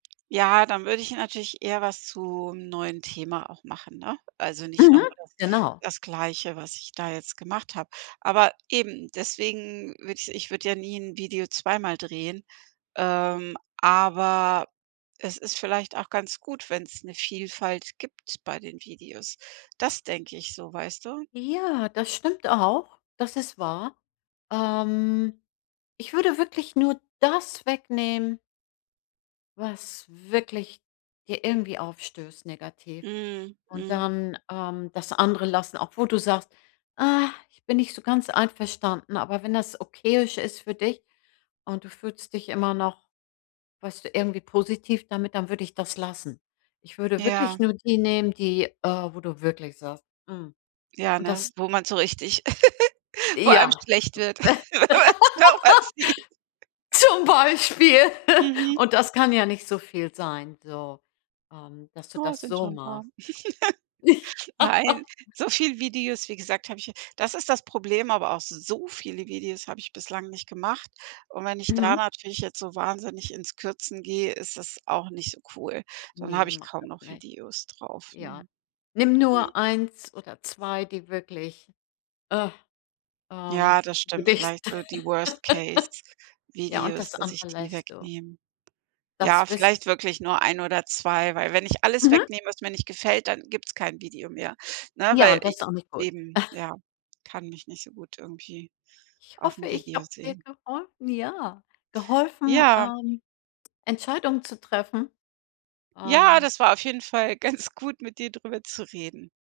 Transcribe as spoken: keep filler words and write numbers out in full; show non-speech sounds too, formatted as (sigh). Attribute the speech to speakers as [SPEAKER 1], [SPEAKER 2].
[SPEAKER 1] Ja, dann würde ich natürlich eher was zum neuen Thema auch machen, ne? Also, nicht noch
[SPEAKER 2] Mhm.
[SPEAKER 1] mal das
[SPEAKER 2] Genau.
[SPEAKER 1] das Gleiche, was ich da jetzt gemacht habe. Aber eben, deswegen würde ich Ich würde ja nie Video zweimal drehen, ähm, aber es ist vielleicht auch ganz gut, wenn's 'ne Vielfalt gibt bei den Videos. Das denke ich so, weißt du?
[SPEAKER 2] Ja, das stimmt auch. Das ist wahr. Ähm, ich würde wirklich nur das wegnehmen was wirklich dir irgendwie aufstößt negativ.
[SPEAKER 1] Mhm,
[SPEAKER 2] Und
[SPEAKER 1] mhm.
[SPEAKER 2] dann, ähm, das andere lassen, obwohl du sagst: „Ah, ich bin nicht so ganz einverstanden.“ Aber wenn das okayisch ist für dich und du fühlst dich immer noch, weißt du, irgendwie positiv damit, dann würde ich das lassen. Ich würde wirklich
[SPEAKER 1] Ja.
[SPEAKER 2] nur die nehmen, die, äh, wo du wirklich sagst: „Hm.“
[SPEAKER 1] Ja,
[SPEAKER 2] Und
[SPEAKER 1] ne?
[SPEAKER 2] das
[SPEAKER 1] Wo man so richtig (giggles) Wo einem
[SPEAKER 2] Ja.
[SPEAKER 1] schlecht wird,
[SPEAKER 2] (laughs)
[SPEAKER 1] wenn man's (unintelligible) sieht.
[SPEAKER 2] Zum Beispiel, (laughs)
[SPEAKER 1] Mhm.
[SPEAKER 2] und das kann ja nicht so viel sein, so, ähm, dass du
[SPEAKER 1] Oh, es
[SPEAKER 2] das
[SPEAKER 1] sind
[SPEAKER 2] so
[SPEAKER 1] schon 'n paar.
[SPEAKER 2] machst.
[SPEAKER 1] (laughs) Nein,
[SPEAKER 2] Ja.
[SPEAKER 1] so viele Videos, wie gesagt, habe ich hier Das ist das Problem, aber auch so viele Videos habe ich bislang nicht gemacht. Und wenn ich da
[SPEAKER 2] Mhm.
[SPEAKER 1] natürlich jetzt so wahnsinnig ins Kürzen gehe, ist das auch nicht so cool. Dann habe
[SPEAKER 2] Ne,
[SPEAKER 1] ich
[SPEAKER 2] mach
[SPEAKER 1] kaum
[SPEAKER 2] das
[SPEAKER 1] noch
[SPEAKER 2] nicht.
[SPEAKER 1] Videos drauf,
[SPEAKER 2] Ja.
[SPEAKER 1] ne?
[SPEAKER 2] Nimm
[SPEAKER 1] Mhm.
[SPEAKER 2] nur eins oder zwei, die wirklich, ah, ähm,
[SPEAKER 1] Ja, das stimmt
[SPEAKER 2] dich
[SPEAKER 1] vielleicht so die worst case
[SPEAKER 2] (laughs) Ja, und
[SPEAKER 1] Videos,
[SPEAKER 2] das
[SPEAKER 1] dass ich
[SPEAKER 2] andere
[SPEAKER 1] die
[SPEAKER 2] lässt du.
[SPEAKER 1] wegnehme. Ja,
[SPEAKER 2] Das wissen
[SPEAKER 1] vielleicht wirklich nur ein oder zwei, weil wenn ich alles
[SPEAKER 2] Mhm.
[SPEAKER 1] wegnehme, was mir nicht gefällt, dann gibt's kein Video mehr, ne,
[SPEAKER 2] Ja,
[SPEAKER 1] weil
[SPEAKER 2] und das
[SPEAKER 1] ich
[SPEAKER 2] ist auch nicht gut.
[SPEAKER 1] eben, ja. Kann mich nicht so gut irgendwie
[SPEAKER 2] Ich hoffe,
[SPEAKER 1] auf'm
[SPEAKER 2] ich
[SPEAKER 1] Video
[SPEAKER 2] habe dir
[SPEAKER 1] sehen.
[SPEAKER 2] geholfen, ja. Geholfen,
[SPEAKER 1] Ja.
[SPEAKER 2] ähm, Entscheidungen zu treffen.
[SPEAKER 1] Ja,
[SPEAKER 2] Ähm
[SPEAKER 1] das war auf jeden Fall ganz gut, mit dir drüber zu reden.